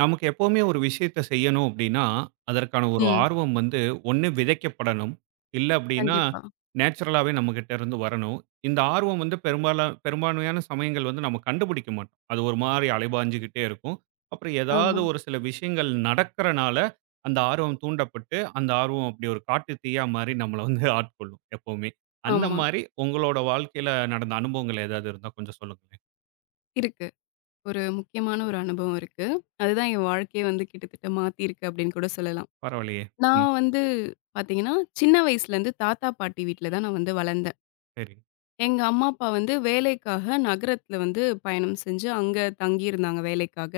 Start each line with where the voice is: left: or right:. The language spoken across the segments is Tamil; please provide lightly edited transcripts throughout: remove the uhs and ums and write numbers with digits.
right: நமக்கு எப்பவுமே ஒரு விஷயத்த செய்யணும் அப்படின்னா, அதற்கான ஒரு
left: ம்.
right: ஆர்வம் வந்து ஒண்ணு விதைக்கப்படணும். இல்ல அப்படின்னா,
left: கண்டிப்பா.
right: நேச்சுரலாவே நம்மகிட்ட இருந்து வரணும். இந்த ஆர்வம் வந்து பெரும்பாலா பெரும்பான்மையான சமயங்கள் வந்து நம்ம கண்டுபிடிக்க மாட்டோம். அது ஒரு மாரி அலைபாஞ்சுகிட்டே இருக்கும். அப்புறம் ஏதாவது
left: ஆமா,
right: ஒரு சில விஷயங்கள் நடக்கறனால, அந்த ஆர்வம் தூண்டப்பட்டு, அந்த ஆர்வம் அப்படி ஒரு காட்டு தீயா மாரி நம்மள வந்து ஆட்கொள்ளும் எப்பவுமே. அந்த
left: ஆமா.
right: மாரி உங்களோட வாழ்க்கையில நடந்த அனுபவங்கள் ஏதாவது இருந்தா கொஞ்சம் சொல்லுங்களேன்.
left: இருக்கு. ஒரு முக்கியமான ஒரு அனுபவம் இருக்கு. அதுதான் என் வாழ்க்கையே வந்து கிட்டத்தட்ட மாத்தியிருக்கு அப்படின்னு கூட சொல்லலாம்.
right: பரவாயில்லையே! ம்.
left: நான் வந்து பார்த்தீங்கன்னா, சின்ன வயசுலேருந்து தாத்தா, பாட்டி வீட்ல தான் நான் வந்து வளர்ந்தேன்.
right: சரி.
left: எங்க அம்மா, அப்பா வந்து வேலைக்காக நகரத்தில வந்து பயணம் செஞ்சு அங்க தங்கியிருந்தாங்க வேலைக்காக.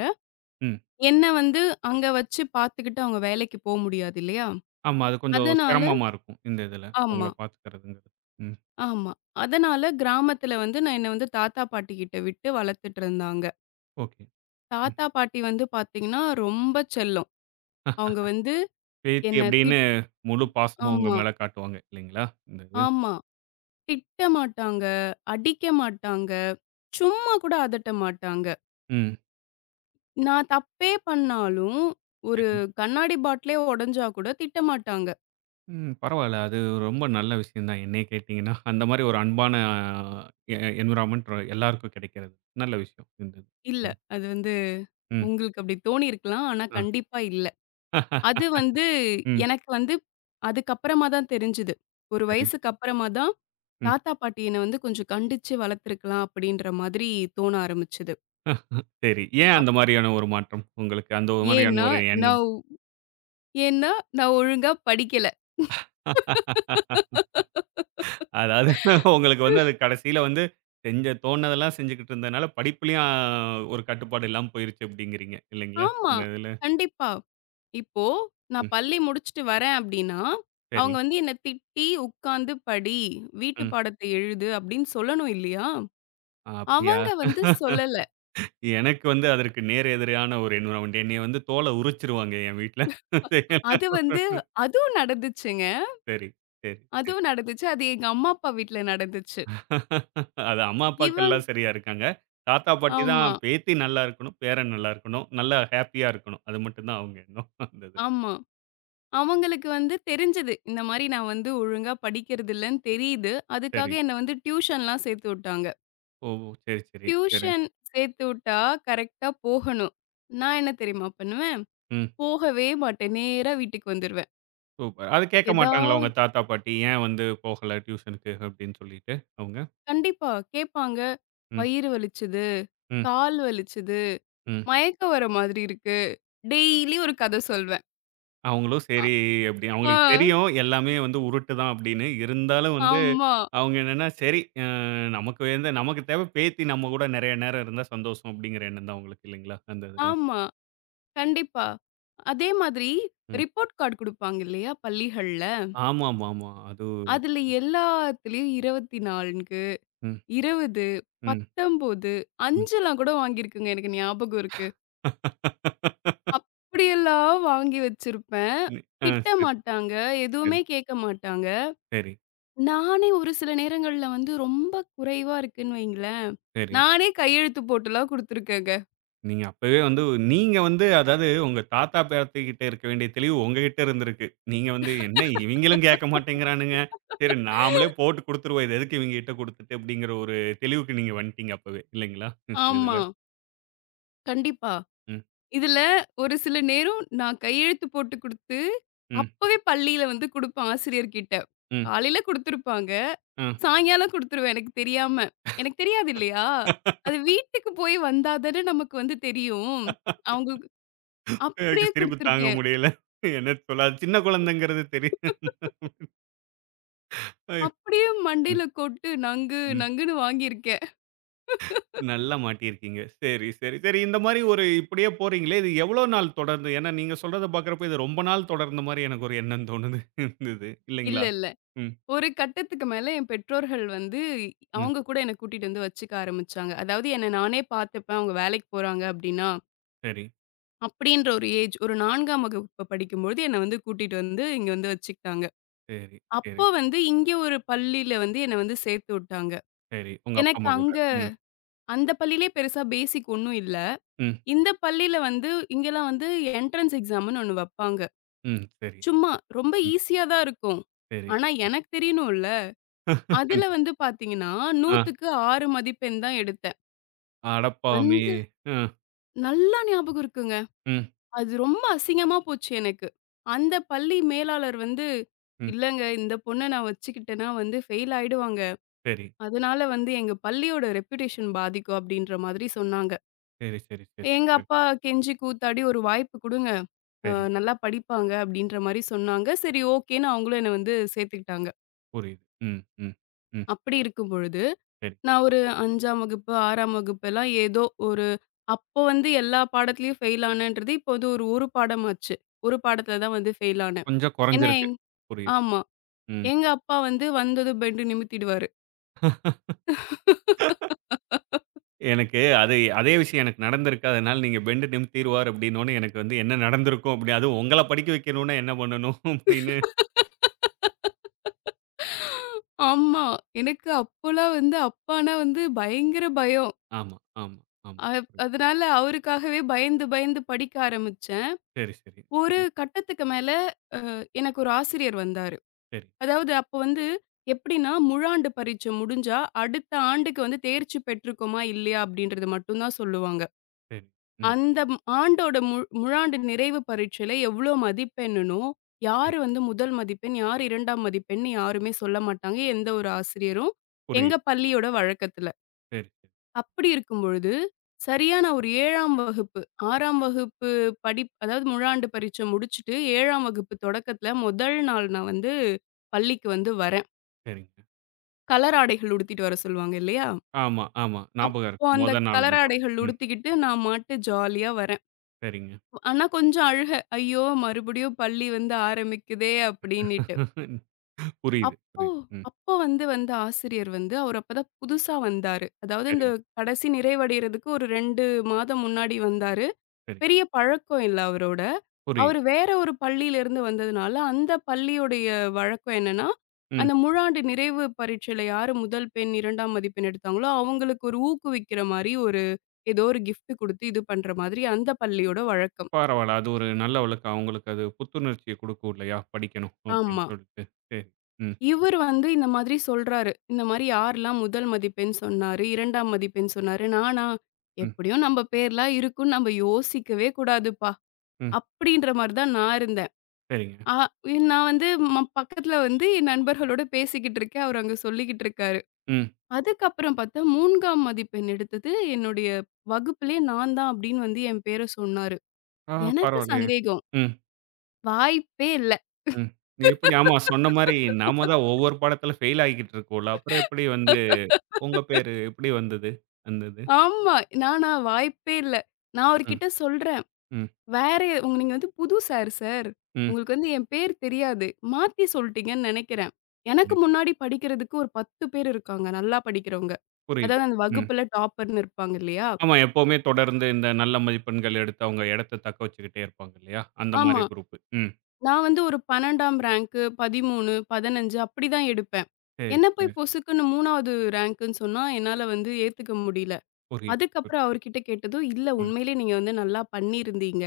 right: ம்.
left: என்ன வந்து அங்க வச்சு பார்த்துக்கிட்டு அவங்க வேலைக்கு போ முடியாது இல்லையா?
right: ஆமா. அது கொஞ்சம்
left: அதனால
right: சிரமமா இருக்கும். இந்த இதுல. உங்கள
left: ஆமா,
right: பார்த்துக்கிறதுங்கிறது. ம்.
left: ஆமா. அதனால கிராமத்தில வந்து நான் என்ன வந்து தாத்தா, பாட்டி கிட்ட விட்டு வளர்த்துட்டு இருந்தாங்க.
right: ஓகே. ம்.
left: தாத்தா, பாட்டி வந்து பாத்தீங்கன்னா, ரொம்ப செல்லம். அவங்க வந்து
right: பேத்தி
left: என்ன
right: அப்படின்னு முழு பாசமும் உங்க
left: ஆமா,
right: மேல காட்டுவாங்க இல்லைங்களா? இந்த இது.
left: ஆமா. திட்ட மாட்டாங்க, அடிக்க மாட்டாங்க, சும்மா கூட அதட்ட மாட்டாங்க.
right: ம்.
left: நான் தப்பே பண்ணாலும், ஒரு
right: சரி.
left: கண்ணாடி பாட்டிலே உடைஞ்சா கூட திட்ட மாட்டாங்க.
right: ம். பரவால்ல. அது ரொம்ப நல்ல விஷயம் தான் என்னைய கேட்டீங்கன்னா. அந்த மாரி ஒரு அன்பான எ என்விரான்மென்ட் எல்லாருக்கும் கிடைக்கிறது. நல்ல விஷயம். இந்த இது.
left: இல்ல,
right: ம்.
left: அது வந்து
right: ம்.
left: உங்களுக்கு அப்படி தோணியிருக்கலாம். ஆனா,
right: ஆ.
left: கண்டிப்பா இல்ல. அது வந்து
right: ம்.
left: எனக்கு வந்து அதுக்கப்புறமா தான் தெரிஞ்சது. ஒரு
right: சரி.
left: வயசுக்கு அப்புறமா தான்,
right: ம்.
left: தாத்தா, பாட்டி என்ன வந்து கொஞ்சம் கண்டிச்சு வளர்த்துருக்கலாம் அப்படின்ற மாதிரி தோண ஆரம்பிச்சது.
right: சரி. ஏன்
left: அப்
right: அந்த மாரியான ஒரு மாற்றம் உங்களுக்கு? அந்த மாதிரியான
left: ஏன்னா,
right: ஒரு
left: நான்
right: எண்ணம்?
left: ஒ ஏன்னா நான் ஒழுங்கா படிக்கல.
right: அதாவது உங்களுக்கு வந்து அது கடைசியில வந்து செஞ்ச தோணுனதெல்லாம் செஞ்சுகிட்டு இருந்ததுனால, படிப்புலயும் ஒரு கட்டுப்பாடு இல்லாம போயிருச்சு அப்படிங்கிறீங்க இல்லைங்களா?
left: ஆமா,
right: இந்த இதுல.
left: கண்டிப்பா. இப்போ நான்
right: ம்.
left: பள்ளி முடிச்சுட்டு வரேன் அப்டின்னா,
right: சரி.
left: அவங்க வந்து என்ன திட்டி, "உட்காந்து படி, வீட்டு
right: ம்.
left: பாடத்த எழுது" அப்டின்னு சொல்லணும் இல்லையா?
right: ஆ, அப்படியா?
left: அவங்க வந்து சொல்லல.
right: எனக்கு வந்து அதற்கு நேர் எதிரான ஒரு என்விரான்மென்ட். என்னைய வந்து தோல உரிச்சுருவாங்க என் வீட்ல.
left: அது வந்து அதுவும் நடந்துச்சுங்க.
right: சரி, சரி.
left: அதுவும் நடந்துச்சு. அது எங்க அம்மா, அப்பா வீட்ல நடந்துச்சு.
right: அது அம்மா,
left: இவங்
right: அப்பாக்கெல்லாம் சரியா இருக்காங்க. தாத்தா, பாட்டி
left: ஆமா,
right: தான் பேத்தி நல்லா இருக்கணும், பேரன் நல்லா இருக்கணும், நல்லா ஹேப்பியா இருக்கணும். அது மட்டும் தான் அவங்க எண்ணம். அந்த இதுல.
left: ஆமா. அவங்களுக்கு வந்து தெரிஞ்சது. இந்த மாரி நான் வந்து ஒழுங்கா படிக்கிறதில்லன்னு தெரியுது. அதுக்காக
right: சரி.
left: என்ன வந்து டியூஷன்லாம் சேர்த்து விட்டாங்க.
right: ஓ! சரி, சரி, சரி.
left: டியூஷன் சேர்த்து விட்டா கரெக்ட்டா போகணும். நான் என்ன தெரியுமா பண்ணுவேன்?
right: ம்.
left: போகவே மாட்டேன். நேரா வீட்டுக்கு வந்துருவேன்.
right: சூப்பர். அது கேட்க மாட்டாங்களா உங்க
left: ஏதாவது
right: தாத்தா, பாட்டி? ஏன் வந்து போகல டியூஷனுக்கு அப்படின்னு சொல்லிட்டு அவங்க?
left: கண்டிப்பா கேட்பாங்க.
right: ம்,
left: "வயிறு வலிச்சது,
right: ம்,
left: கால் வலிச்சது,
right: ம்.
left: மயக்கம் வர மாதிரி இருக்கு." டெய்லி ஒரு கத சொல்வேன்.
right: அவங்களும்
left: அ
right: சரி அப்படி
left: ஆ
right: அவங்களுக்கு தெரியும் எல்லாமே வந்து உருட்டு தான் அப்படின்னு. இருந்தாலும் வந்து
left: ஆமா,
right: அவங்க என்னன்னா, சரி, நமக்கு வந்து நமக்கு தேவை பேத்தி நம்ம கூட நிறைய நேரம் இருந்தா சந்தோஷம் அப்படிங்கிற எண்ணம் தான் உங்களுக்கு இல்லைங்களா? அந்த இதுல.
left: ஆமா. கண்டிப்பா. அதே மாதிரி
right: ம்.
left: ரிப்போர்ட் கார்டு குடுப்பாங்க இல்லையா? பள்ளிகள்ல.
right: ஆமாமாமா. அது
left: அதுல எல்லாத்துலயும் 24,
right: ம்,
left: 20,
right: ம்,
left: 19,
right: ம்.
left: 5லாம் கூட வாங்கியிருக்குங்க. எனக்கு ஞாபகம் இருக்கு. அப்படியெல்லாம் வாங்கி வச்சிருப்பேன்.
right: ம். ஆ
left: திட்ட
right: சரி,
left: மாட்டாங்க.
right: சரி,
left: எதுவுமே கேட்க மாட்டாங்க.
right: சரி,
left: நானே ஒரு சில நேரங்கள்ல வந்து ரொம்ப குறைவா இருக்குன்னு வைங்களேன்,
right: சரி.
left: நானே கையெழுத்து போட்டுலாம் குடுத்துருக்கேங்க.
right: நீங்க அப்பவே வந்து நீங்க வந்து அதாவது உங்க தாத்தா, பாட்டி கிட்ட இருக்க வேண்டிய தெளிவு உங்ககிட்ட இருந்திருக்கு. நீங்க வந்து என்ன இவங்களும் கேட்க மாட்டேங்கிறானுங்க. சரி நாமளே போட்டு குடுத்துருவோம். இது எதுக்கு இவங்ககிட்ட குடுத்துட்டு அப்படிங்கிற ஒரு தெளிவுக்கு நீங்க வந்துட்டீங்க அப்பவே இல்லைங்களா? இந்த இதுல.
left: ஆமா. கண்டிப்பா.
right: ம்,
left: இதுல ஒரு சில நேரம் நான் கையெழுத்து போட்டு குடுத்து,
right: ம்,
left: அப்பவே பள்ளியில வந்து குடுப்பேன் ஆசிரியர்கிட்ட.
right: ம்,
left: காலையில குடுத்துருப்பாங்க.
right: அ.
left: சாயங்காலம் குடுத்துருவேன் எனக்கு தெரியாம. எனக்கு தெரியாது இல்லையா? அது வீட்டுக்கு போய் வந்தா தானே நமக்கு வந்து தெரியும். அவங்களுக்கு
right: எனக்கு
left: அப்படியே
right: சிரிப்பு தாங்க
left: குடுத்துருக்கேன்.
right: முடியல. என்ன சொல்ல அது சின்ன குழந்தைங்கிறது தெரியும். ஐயோ!
left: அப்படியே
right: ம்,
left: மண்டையில கொட்டு நங்கு
right: ம்.
left: நங்குன்னு வாங்கியிருக்கேன்.
right: நல்லா மாட்டியிருக்கீங்க. சரி, சரி, சரி. இந்த மாரி ஒரு இப்படியே போறீங்களே, இது எவ்வளோ நாள் தொடர்ந்து? ஏன்னா நீங்க சொல்றத பார்க்கிறப்ப இது ரொம்ப நாள் தொடர்ந்த மாரி எனக்கு ஒரு எண்ணம் தோணுது. இருந்தது.
left: இல்ல,
right: இல்லைங்களா?
left: இல்ல.
right: ம்,
left: ஒரு கட்டத்துக்கு மேல என் பெற்றோர்கள் வந்து,
right: ம்.
left: அவங்க கூட என்ன கூட்டிட்டு வந்து வச்சுக்க ஆரம்பிச்சாங்க. அதாவது என்ன நானே பார்த்துப்பேன். அவங்க வேலைக்கு போறாங்க அப்படின்னா,
right: சரி,
left: அப்படின்ற ஒரு ஏஜ் ஒரு 4ஆம் வகுப்பு படிக்கும்பொழுது என்ன வந்து கூட்டிட்டு வந்து இங்க வந்து வச்சுக்கிட்டாங்க.
right: சரி, சரி,
left: அப்போ வந்து இங்க ஒரு பள்ளியில வந்து என்ன வந்து சேர்த்து விட்டாங்க.
right: சரி. உங்க அப்பா,
left: எனக்கு
right: அம்மா கூட.
left: அங்க
right: ம்,
left: அந்த பள்ளியிலே பெருசா பேசிக் ஒண்ணும் இல்ல.
right: ம்,
left: இந்த பள்ளியில வந்து இங்கலாம் வந்து என்ட்ரன்ஸ் எக்ஸாம்ன்னு ஒண்ணு வப்பாங்க.
right: ம். சரி,
left: சும்மா ரொம்ப
right: ம்.
left: ஈஸியா தான் இருக்கும்.
right: சரி.
left: ஆனா எனக்கு தெரியணும்ல. அதுல வந்து பார்த்தீங்கன்னா,
right: ஆ,
left: 100க்கு 6 மதிப்பெண் தான் எடுத்தேன்.
right: அடப்பாவி!
left: அந்த
right: அ,
left: நல்லா ஞாபகம் இருக்குங்க.
right: ம்,
left: அது ரொம்ப அசிங்கமா போச்சு எனக்கு. அந்த பள்ளி மேலாளர் வந்து,
right: ம்.
left: "இல்லங்க இந்த பொண்ண நான் வச்சுக்கிட்டேன்னா வந்து ஃபெயில் ஆயிடுவாங்க.
right: சரி,
left: அதனால வந்து எங்க பள்ளியோட ரெப்யூட்டேஷன் பாதிக்கும்." அப்படீன்ற மாதிரி சொன்னாங்க.
right: சரி, சரி, சரி,
left: எங்க
right: சரி,
left: அப்பா கெஞ்சி கூத்தாடி, "ஒரு வாய்ப்பு குடுங்க. அ
right: சரி.
left: நல்லா படிப்பாங்க." அப்படீன்ற மாரி சொன்னாங்க. சரி ஓகேன்னு அவங்களும் என்ன வந்து சேர்த்துக்கிட்டாங்க.
right: புரியுது. ம், ம், ம்.
left: அப்படி இருக்கும் பொழுது
right: சரி.
left: நான் ஒரு 5ஆம் வகுப்பு, 6ஆம் வகுப்பெல்லாம் ஏதோ ஒரு அப்போ வந்து எல்லா பாடத்துலயும் ஃபெயில் ஆனேன்றது, இப்போ வந்து ஒரு பாடமாச்சு. ஒரு பாடத்துல தான் வந்து ஃபெயில் ஆனேன்.
right: கொஞ்சம்
left: ஏன்னா
right: குறைஞ்சிருக்கு. புரியுது.
left: ஆமா.
right: ம்.
left: எங்க அப்பா வந்து வந்ததும் பெண்டு நிமித்திடுவாரு.
right: எனக்கு அது அதே விஷயம் எனக்கு நடந்திருக்கு. அதனால நீங்க பெண்டு நிமித்திருவார் அப்டின்னோனே, எனக்கு வந்து என்ன நடந்திருக்கும் அப்டி அதுவும் உங்கள படிக்க வைக்கணும்னா என்ன பண்ணணும் அப்டின்னு
left: ஆமா. எனக்கு அப்போலாம் வந்து அப்பான்னா வந்து பயங்கர பயம்.
right: ஆமா, ஆமா, ஆமா.
left: அ அதனால அவருக்காகவே பயந்து, பயந்து படிக்க ஆரம்பிச்சேன்.
right: புரியுது.
left: ஒரு கட்டத்துக்கு மேல எனக்கு ஒரு ஆசிரியர் வந்தாரு.
right: சரி, சரி, சரி, சரி,
left: அதாவது அப்ப வந்து எப்படின்னா, முழாண்டு பரீட்சை முடிஞ்சா, அடுத்த ஆண்டுக்கு வந்து தேர்ச்சி பெற்றுக்கோமா, இல்லையா அப்படின்றது மட்டும் தான் சொல்லுவாங்க.
right: சரி. ம்.
left: அந்த ஆண்டோட முழாண்டு நிறைவு பரீட்சையில எவ்ளோ மதிப்பெண்ணுனோ,
right: சரி.
left: யாரு வந்து முதல் மதிப்பெண், யார் 2ஆம் மதிப்பெண்ன்னு யாருமே சொல்ல மாட்டாங்க. எந்த ஒரு ஆசிரியரும். எங்க
right: புரியுது.
left: பள்ளியோட வழக்கத்துல.
right: சரி, சரி,
left: அப்படி இருக்கும் பொழுது, சரியா நான் ஒரு 7ஆம் வகுப்பு, 6ஆம் வகுப்பு அதாவது முழாண்டு பரீட்சை முடிச்சுட்டு 7ஆம் வகுப்பு தொடக்கத்துல முதல் நாள் நான் வந்து பள்ளிக்கு வந்து வரேன்.
right: சரிங்க.
left: கலர் ஆடைகள் உடுத்திட்டு வர சொல்லுவாங்க இல்லையா?
right: ஆமா, ஆமா. ஞாபகம்
left: அப்போ
right: இருக்கு.
left: அந்த
right: மொத நாள்
left: கலர்
right: மட்டும்.
left: ஆடைகள்
right: ம்.
left: உடுத்திக்கிட்டு நான் மாட்டு ஜாலியா வரேன்.
right: சரிங்க.
left: ஆனா கொஞ்சம் அழுக. ஐயோ! மறுபடியும் பள்ளி வந்து ஆரம்பிக்குதே அப்டின்னிட்டு.
right: புரியுது,
left: அப்போ
right: புரியுது. ம்.
left: அப்போ வந்து வந்த ஆசிரியர் வந்து அவர் அப்பதான் புதுசா வந்தாரு. அதாவது இந்த
right: சரிங்க,
left: கடைசி நிறைவடையறதுக்கு ஒரு 2 மாதம் முன்னாடி வந்தாரு.
right: சரி.
left: பெரிய பழக்கம் இல்ல அவரோட.
right: புரியுது.
left: அவரு வேற ஒரு பள்ளியிலிருந்து வந்ததுனால, அந்த பள்ளியுடைய வழக்கம் என்னன்னா,
right: ம்.
left: அந்த முழாண்டு நிறைவு பரீட்சையில யாரு முதல் பெண், 2ஆம் மதிப்பெண் எடுத்தாங்களோ, அவங்களுக்கு ஒரு ஊக்குவிக்கிற மாரி ஒரு ஏதோ ஒரு கிஃப்ட் குடுத்து இது பண்ற மாதிரி அந்த பள்ளியோட வழக்கம்.
right: பரவால்ல. அது ஒரு நல்ல வழக்கம். அவங்களுக்கு அது புத்துணர்ச்சிய குடுக்கும் இல்லையா? படிக்கணும் அப்டின்னு
left: ஆமா.
right: சொல்லிட்டு. சரி. ம்,
left: இவர் வந்து இந்த மாதிரி சொல்றாரு. இந்த மாரி யாரெல்லாம் முதல் மதிப்பெண் சொன்னாரு, 2ஆம் மதிப்பெண் சொன்னாரு, நானா?
right: ம்,
left: எப்படியும் நம்ம பேர்லாம் இருக்கும்னு நம்ம யோசிக்கவே கூடாதுப்பா!
right: ம்.
left: அப்படின்ற மாரி தான் நான் இருந்தேன்.
right: சரிங்க.
left: ஆ நான் வந்து பக்கத்துல வந்து என் நண்பர்களோட பேசிக்கிட்டு இருக்கேன். அவரு அங்க சொல்லிக்கிட்டு இருக்காரு.
right: ம்.
left: அதுக்கப்புறம் பார்த்தா 3ஆம் மதிப்பெண் எடுத்தது என்னுடைய வகுப்பிலே நான் தான் அப்படின்னு வந்து என் பேர சொன்னாரு.
right: ஆ
left: எனக்கு
right: பரவாயில்லையே!
left: சந்தேகம்.
right: ம்,
left: வாய்ப்பே இல்ல.
right: ம். நீ எப்படி ஆமா சொன்ன மாரி நாம தான் ஒவ்வொரு பாடத்துல ஃபெயில் ஆகிக்கிட்டு இருக்கோம்ல. அப்புறம் எப்படி வந்து உங்க பேரு எப்படி வந்தது? அந்த இது.
left: ஆமா. நானா வாய்ப்பே இல்ல. நான்
right: ம்,
left: அவர்கிட்ட சொல்றேன்.
right: ம்,
left: வேற நீங்க வந்து புது சார் சார்.
right: ம்.
left: உங்களுக்கு வந்து என் பேர் தெரியாது. மாத்தி சொல்ட்டீங்கன்னு நெனைக்கிறேன்.
right: சரி.
left: எனக்கு முன்னாடி படிக்கிறதுக்கு ஒரு 10 பேர் இருக்காங்க. நல்லா படிக்கிறவங்க.
right: புரியுது.
left: அதாவது அந்த
right: ம்.
left: வகுப்புல டாப்பர்ன்னு இருப்பாங்க இல்லையா?
right: ஆமா எப்பவுமே தொடர்ந்து இந்த நல்ல மதிப்பெண்கள் எடுத்து அவங்க இடத்த தக்க வச்சுக்கிட்டே இருப்பாங்க இல்லையா? அந்த
left: ஆமா.
right: மாரி குரூப். ம்.
left: நான் வந்து ஒரு 12ஆம் ரேங்க்கு, 13, 15 அப்படிதான் எடுப்பேன்.
right: சரி,
left: என்ன
right: சரி.
left: போய் பொசுக்குன்னு 3வது ரேங்க்குன்னு சொன்னா, என்னால வந்து ஏத்துக்க முடியல.
right: புரியுது.
left: அதுக்கப்புறம் அவர்கிட்ட கேட்டதும், "இல்ல
right: ம்.
left: உண்மையிலே நீங்க வந்து நல்லா பண்ணியிருந்தீங்க.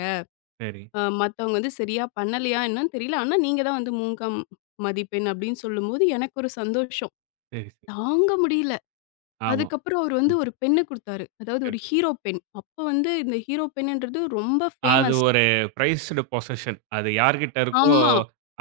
right: சரி,
left: மத்தவங்க வந்து சரியா பண்ணலையா என்னன்னு தெரியல. ஆனா நீங்க தான் வந்து 3ம் மதிப்பெண்" அப்படின்னு சொல்லும்போது எனக்கு ஒரு சந்தோஷம்.
right: சரி, சரி.
left: தாங்க முடியல.
right: ஆமா.
left: அதுக்கப்புறம் அவர் வந்து
right: ம்.
left: ஒரு பென்னு குடுத்தாரு. அதாவது
right: சரி.
left: ஒரு ஹீரோ பென். அப்ப வந்து இந்த ஹீரோ பென்னுன்றது ரொம்ப
right: அது
left: ஃபேமஸ்.
right: ஒரு பிரைஸ்டு பொசஷன். அது யார்கிட்ட இருக்கோ
left: ஆமா.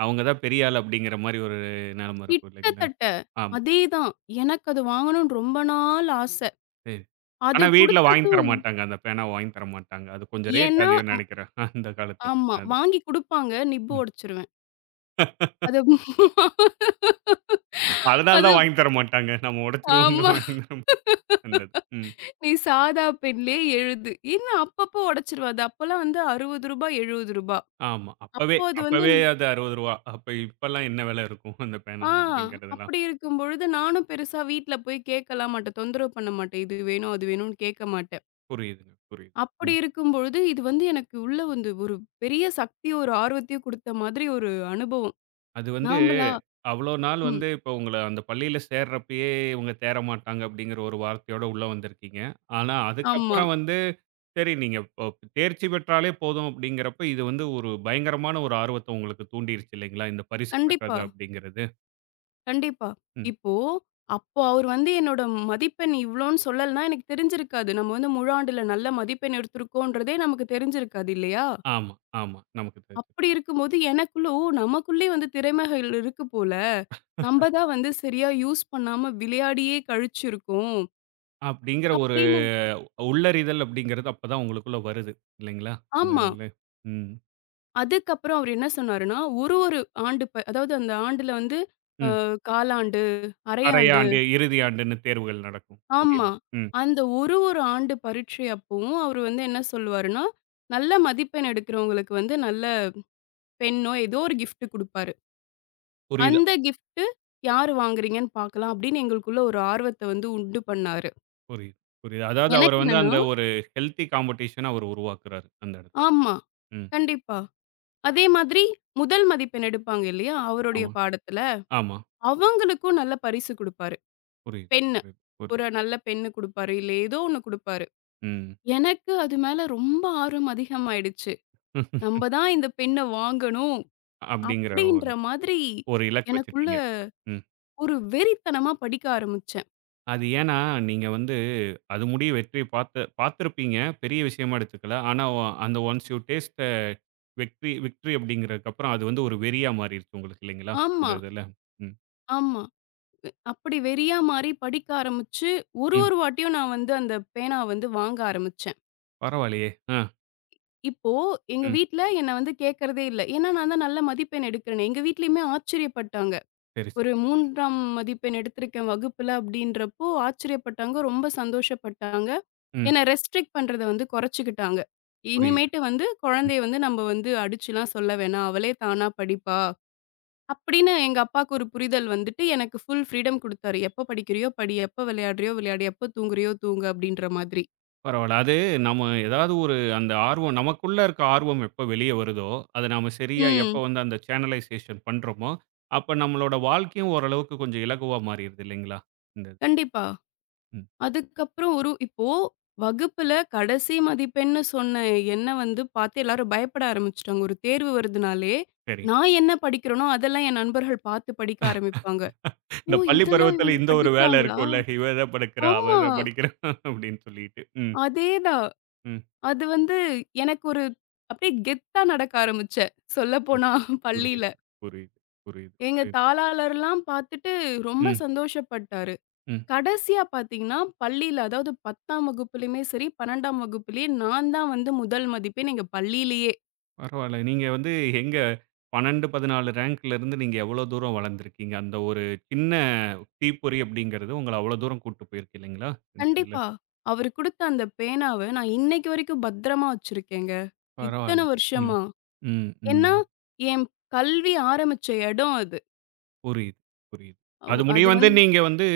right: அவங்க தான் பெரிய ஆள் அப்படிங்கிற மாரி ஒரு நிலைமை இருக்கும் இல்லைங்களா?
left: கிட்டத்தட்ட.
right: ஆமா.
left: அதேதான். எனக்கு அது வாங்கணும்னு ரொம்ப நாள் ஆச.
right: சரி.
left: அது
right: ஆனா வீட்ல வாங்கி தர
left: குடுத்ததும்
right: மாட்டாங்க. அந்த பேனாவ வாங்கி தர மாட்டாங்க. அது கொஞ்சம் ரேட்
left: ஏன்னா
right: அதிகம்ன்னு நெனைக்கிறேன். அந்த காலத்துல
left: ஆமா.
right: அது.
left: வாங்கி குடுப்பாங்க. நிப்பு
right: ம்.
left: ஒடச்சுருவேன். அது
right: அதனால
left: அது
right: தான் வாங்கி தர மாட்டாங்க. நம்ம உடைச்சுருவோம்னு
left: ஆமா.
right: வாங்கி தர மாட்டாங்க. அந்த இது. ம்.
left: "நீ சாதா பென்லயே எழுது." ஏன்னா அப்பப்போ ஒடச்சுருவேன். அது அப்பலாம் வந்து ரூ. 60 ரூ. 70.
right: ஆமா. அப்பவே
left: அப்போ அது வந்து
right: அப்பவே அது ரூ. 60. அப்ப இப்பலாம் என்ன விலை இருக்கும் அந்த பேனா
left: ஆ
right: அப்படிங்கிறதெல்லாம்.
left: அப்படி இருக்கும் பொழுது நானும் பெருசா வீட்ல போய் கேட்கலாம் மாட்டேன். தொந்தரவு பண்ண மாட்டேன். இது வேணும், அது வேணும்னு கேட்க மாட்டேன்.
right: புரியுதுங்க, புரியுது.
left: அப்படி
right: ம்.
left: இருக்கும்பொழுது, இது வந்து எனக்கு உள்ள வந்து ஒரு பெரிய சக்தி, ஒரு ஆர்வத்தையும் குடுத்த மாதிரி ஒரு அனுபவம்.
right: அது வந்து
left: நாம்பளா
right: அவ்வளோ நாள்
left: ம்.
right: வந்து இப்போ உங்கள அந்த பள்ளியில சேர்றப்பயே இவங்க தேற மாட்டாங்க அப்படிங்கிற ஒரு வார்த்தையோட உள்ள வந்திருக்கீங்க. ஆனா
left: ஆமா.
right: அதுக்கப்புறம் வந்து சரி நீங்க இப்போ தேர்ச்சி பெற்றாலே போதும் அப்படிங்கிறப்ப, இது வந்து ஒரு பயங்கரமான ஒரு ஆர்வத்த உங்களுக்கு தூண்டிருச்சு இல்லைங்களா? இந்த பரிசு
left: கண்டிப்பா,
right: பெற்றது அப்படிங்கிறது.
left: கண்டிப்பா.
right: ம்.
left: இப்போ அப்போ அவரு வந்து என்னோட மதிப்பெண் இவ்ளோன்னு சொல்லலன்னா, எனக்கு தெரிஞ்சிருக்காது. நம்ம வந்து முழு ஆண்டுல நல்ல மதிப்பெண் எடுத்திருக்கோன்றதே நமக்கு தெரிஞ்சிருக்காது இல்லையா?
right: ஆமா, ஆமா. நமக்கு தெரிஞ்சது.
left: அப்படி இருக்கும்போது எனக்குள்ள, "ஓ! நமக்குள்ளயே வந்து திறமைகள் இருக்கு போல. நம்ப தான் வந்து சரியா யூஸ் பண்ணாம விளையாடியே கழிச்சிருக்கோம்."
right: அப்படிங்கிற ஒரு
left: அப்படின்னு
right: உள்ளறிதல் அப்படிங்கிறது அப்பதான் உங்களுக்குள்ள வருது இல்லைங்களா? இந்த
left: ஆமா.
right: இதுல. ம்.
left: அதுக்கப்புறம் அவரு என்ன சொன்னாருன்னா, ஒரு ஒரு ஆண்டு அதாவது அந்த ஆண்டுல வந்து
right: ம்.
left: காலாண்டு, அரையாண்டு
right: அரையாண்டு, இறுதி ஆண்டுன்னு தேர்வுகள் நடக்கும் பள்ளியில.
left: ஆமா.
right: ம்.
left: அந்த ஒரு ஒரு ஆண்டு பரீட்சை அப்பவும் அவரு வந்து என்ன சொல்லுவாருன்னா, நல்ல மதிப்பெண் எடுக்கிறவங்களுக்கு வந்து நல்ல பெண்ணோ, ஏதோ ஒரு கிஃப்ட் குடுப்பாரு.
right: புரியுது.
left: அந்த கிஃப்ட் யாரு வாங்குறீங்கன்னு பார்க்கலாம் அப்படின்னு எங்களுக்குள்ள ஒரு ஆர்வத்த வந்து உண்டு பண்ணாரு.
right: புரியுது, புரியுது. அதாவது அவர்
left: எனக்கு
right: வந்து
left: என்னன்னா
right: அந்த ஒரு ஹெல்த்தி காம்படிஷன அவர் உருவாக்குறாரு, அந்த இடத்துல.
left: ஆமா,
right: ம்.
left: கண்டிப்பா. அதே மாதிரி முதல் மதிப்பெண் எடுப்பாங்க இல்லையா? அவருடைய
right: ஆமா,
left: பாடத்துல,
right: ஆமா.
left: அவங்களுக்கும் நல்ல பரிசு குடுப்பாரு.
right: புரியுது,
left: பெண்
right: புரியுது,
left: ஒரு
right: புரியுது.
left: நல்ல பென்னு குடுப்பாரு. இல்ல ஏதோ ஒண்ணு குடுப்பாரு.
right: ம்.
left: எனக்கு அது மேல ரொம்ப ஆர்வம் அதிகமாயிடுச்சு. "நம்ப தான் இந்த பெண்ண வாங்கணும்."
right: அப்படிங்கிற
left: அப்படின்ற
right: ஒரு
left: மாதிரி
right: ஒரு இலக்கு
left: எனக்குள்ள
right: வச்சுட்டீங்க. ம்.
left: ஒரு வெறித்தனமா படிக்க ஆரம்பிச்சேன்.
right: அது ஏன்னா, நீங்க வந்து அது முடிய வெற்றிய பார்த்து பார்த்திருப்பீங்க. பெரிய விஷயமா எடுத்துக்கல. ஆனா, அந்த ஒன்ஸ் யூ டேஸ்ட் த வெற்றி விக்டரி அப்படிங்கிறதுக்கு அப்புறம் அது வந்து ஒரு வெறியா மாறிருச்சு உங்களுக்கு இல்லைங்களா? அந்த
left: ஆமா,
right: இதுல. ம்,
left: ஆமா. அப்படி வெறியா மாறி படிக்க ஆரம்பிச்சு, ஒரு
right: ம்.
left: ஒரு வாட்டியும் நான் வந்து அந்த பேனாவ வந்து வாங்க ஆரம்பிச்சேன்.
right: பரவாயில்லையே! ஆ,
left: இப்போ எங்க
right: ம்.
left: வீட்ல என்ன வந்து கேட்கறதே இல்ல. ஏன்னா நான் தான் நல்ல மதிப்பெண் எடுக்கிறேனே. எங்க வீட்லயுமே ஆச்சரியப்பட்டாங்க.
right: சரி,
left: ஒரு
right: சரி.
left: 3ஆம் மதிப்பெண் எடுத்திருக்கேன் வகுப்புல அப்படின்றப்போ ஆச்சரியப்பட்டாங்க. ரொம்ப சந்தோஷப்பட்டாங்க.
right: ம்.
left: என்ன ரெஸ்ட்ரிக்ட் பண்றத வந்து குறைச்சுக்கிட்டாங்க.
right: புரியுது.
left: இனிமேட்டு வந்து குழந்தைய வந்து நம்ம வந்து அடிச்சுலாம் சொல்ல வேணாம். அவளே தானா படிப்பா. அப்படின்னு எங்க அப்பாவுக்கு ஒரு புரிதல் வந்துட்டு எனக்கு ஃபுல் ஃப்ரீடம் குடுத்தாரு. எப்ப படிக்கிறியோ படி, எப்ப விளையாடுறியோ விளையாடு, எப்ப தூங்குறியோ தூங்கு அப்படின்ற மாதிரி.
right: பரவால்ல. அது நம்ம ஏதாவது ஒரு அந்த ஆர்வம் நமக்குள்ள இருக்க ஆர்வம் எப்ப வெளிய வருதோ, அத நாம சரியா எப்ப
left: ம்.
right: வந்து அந்த சேனலைசேஷன் பண்றோமோ, அப்ப நம்மளோட வாழ்க்கையும் ஓரளவுக்கு கொஞ்சம் இலகுவா மாறிருது இல்லைங்களா? இந்த இது?
left: கண்டிப்பா.
right: ம்
left: அதுக்கப்புறம் ஒரு இப்போ வகுப்புல கடைசி மதிப்பெண்ன்னு சொன்ன என்ன வந்து பார்த்து எல்லாரும் பயப்பட ஆரம்பிச்சுட்டாங்க. ஒரு தேர்வு வருதுனாலே,
right: சரி.
left: நான் என்ன படிக்கிறேனோ, அதெல்லாம் என் நண்பர்கள் பார்த்து படிக்க ஆரம்பிப்பாங்க.
right: இந்த
left: "ஓ!
right: பள்ளி
left: இதெல்லாம்
right: பருவத்தில
left: இவங்க
right: இந்த ஒரு வேலை
left: படிக்கிறாங்களா?"
right: இருக்கும்ல. இவ இத படிக்கிறா, அவ
left: ஆமா.
right: இத படிக்கிறா அப்படின்னு சொல்லிட்டு. ம்,
left: அதேதான்.
right: ம்.
left: அது வந்து எனக்கு ஒரு அப்படியே கெத்தா நடக்க ஆரம்பிச்சேன். சொல்லப்போனா பள்ளியில.
right: புரியுது, புரியுது, புரியுது,
left: எங்க
right: புரியுது.
left: தாளாளர்லாம் பார்த்துட்டு ரொம்ப
right: ம்,
left: சந்தோஷப்பட்டாரு.
right: ம்.
left: கடைசியா பார்த்தீங்கன்னா, பள்ளியில அதாவது 10ஆம் வகுப்புலயுமே சரி, 12ஆம் வகுப்புலயே நான் தான் வந்து முதல் மதிப்பெண் எங்க பள்ளியிலயே.
right: பரவால்ல. நீங்க வந்து எங்க 12, 14 ரேங்க்ல இருந்து நீங்க எவ்ளோ தூரம் வளர்ந்திருக்கீங்க? அந்த ஒரு சின்ன தீப்பொறி அப்படிங்கிறது உங்கள அவ்வளோ தூரம் கூட்டு போயிருக்கு இல்லைங்களா? இந்த இதுல.
left: கண்டிப்பா. அவரு குடுத்த அந்த பேனாவ நான் இன்னைக்கு வரைக்கும் பத்திரமா வச்சிருக்கேங்க. இத்தன
right: பரவால்ல. ம்.
left: வருஷமா.
right: ம், ம்.
left: ஏன்னா, என் கல்வி ஆரம்பிச்ச இடம் அது.
right: புரியுது, புரியுது. அது முடிய
left: அது
right: வந்து
left: வந்து
right: நீங்க வந்து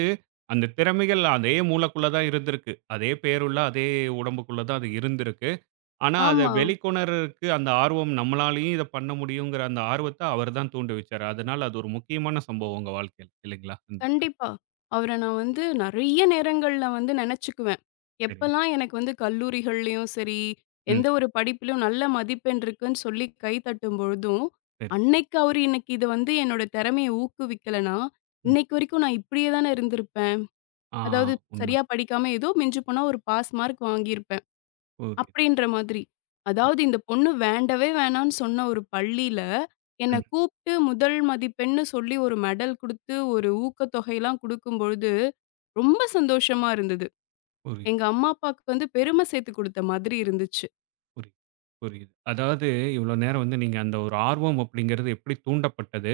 right: அந்த திறமைகள் அதே மூளைக்குள்ள தான் இருந்திருக்கு. அதே பேருள்ள அதே உடம்புக்குள்ள தான் அது இருந்திருக்கு. ஆனா அத
left: ஆமா.
right: வெளிக்கொணர்றதுக்கு அந்த ஆர்வம் நம்மளாலயும் இத பண்ண முடியுங்கிற அந்த ஆர்வத்த அவர் தான் தூண்டி வச்சாரு. அதனால அது ஒரு முக்கியமான சம்பவம் உங்க வாழ்க்கையில இல்லைங்களா? ம்.
left: கண்டிப்பா. அவர நான் வந்து நெறைய நேரங்கள்ல வந்து நெனச்சுக்குவேன்.
right: சரி.
left: எப்பலாம் எனக்கு வந்து கல்லூரிகள்லயும் சரி,
right: ம்.
left: எந்த ஒரு படிப்பிலும் நல்ல மதிப்பெண் இருக்குன்னு சொல்லி கை தட்டும் பொழுதும்,
right: சரி.
left: அன்னைக்கு அவரு எனக்கு இது வந்து என்னோட திறமைய ஊக்குவிக்கலன்னா,
right: ம்.
left: இன்னைக்கு வரைக்கும் நான் இப்படியே தானே இருந்திருப்பேன்.
right: ஆ
left: அதாவது
right: உண்ம.
left: சரியா படிக்காம ஏதோ மிஞ்சி போனா ஒரு பாஸ் மார்க் வாங்கியிருப்பேன்.
right: புரியுது.
left: அப்படின்ற மாதிரி.
right: ம்.
left: அதாவது இந்த பொண்ணு வேண்டவே வேணான்னு சொன்ன ஒரு பள்ளியில, என்ன
right: ம்.
left: கூப்ட்டு முதல் மதிப்பெண்ன்னு சொல்லி ஒரு மெடல் குடுத்து, ஒரு ஊக்கத்தொகைலாம் குடுக்கும்பொழுது, ரொம்ப சந்தோஷமா இருந்தது.
right: புரியுது,
left: எங்க அம்மா, அப்பாக்கு வந்து பெருமை சேர்த்து குடுத்த மாதிரி இருந்துச்சு.
right: புரியுது, புரியுது. அதாவது இவ்ளோ நேரம் வந்து நீங்க அந்த ஒரு ஆர்வம் அப்படிங்கிறது எப்படி தூண்டப்பட்டது?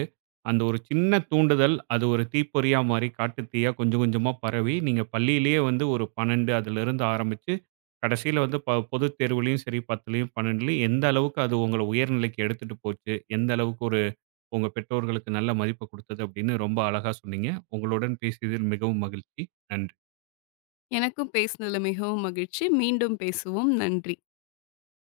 right: அந்த ஒரு சின்ன தூண்டுதல், அது ஒரு தீப்பொறியா மாறி, காட்டுத் தீயா கொஞ்சம் கொஞ்சமா பரவி, நீங்க பள்ளியிலேயே வந்து ஒரு 12 அதிலிருந்து ஆரம்பிச்சு, கடைசியில வந்து பொதுத் தேர்வுலயும் சரி, 10லயும் 12லயும் எந்த அளவுக்கு அது உங்கள உயர்நிலைக்கு எடுத்துட்டு போச்சு? எந்த அளவுக்கு ஒரு உங்க பெற்றோர்களுக்கு நல்ல மதிப்பு குடுத்தது அப்படின்னு ரொம்ப அழகா சொன்னீங்க. உங்களுடன் பேசியதில் மிகவும் மகிழ்ச்சி. நன்றி.
left: எனக்கும் பேசினதுல மிகவும் மகிழ்ச்சி. மீண்டும் பேசுவோம். நன்றி.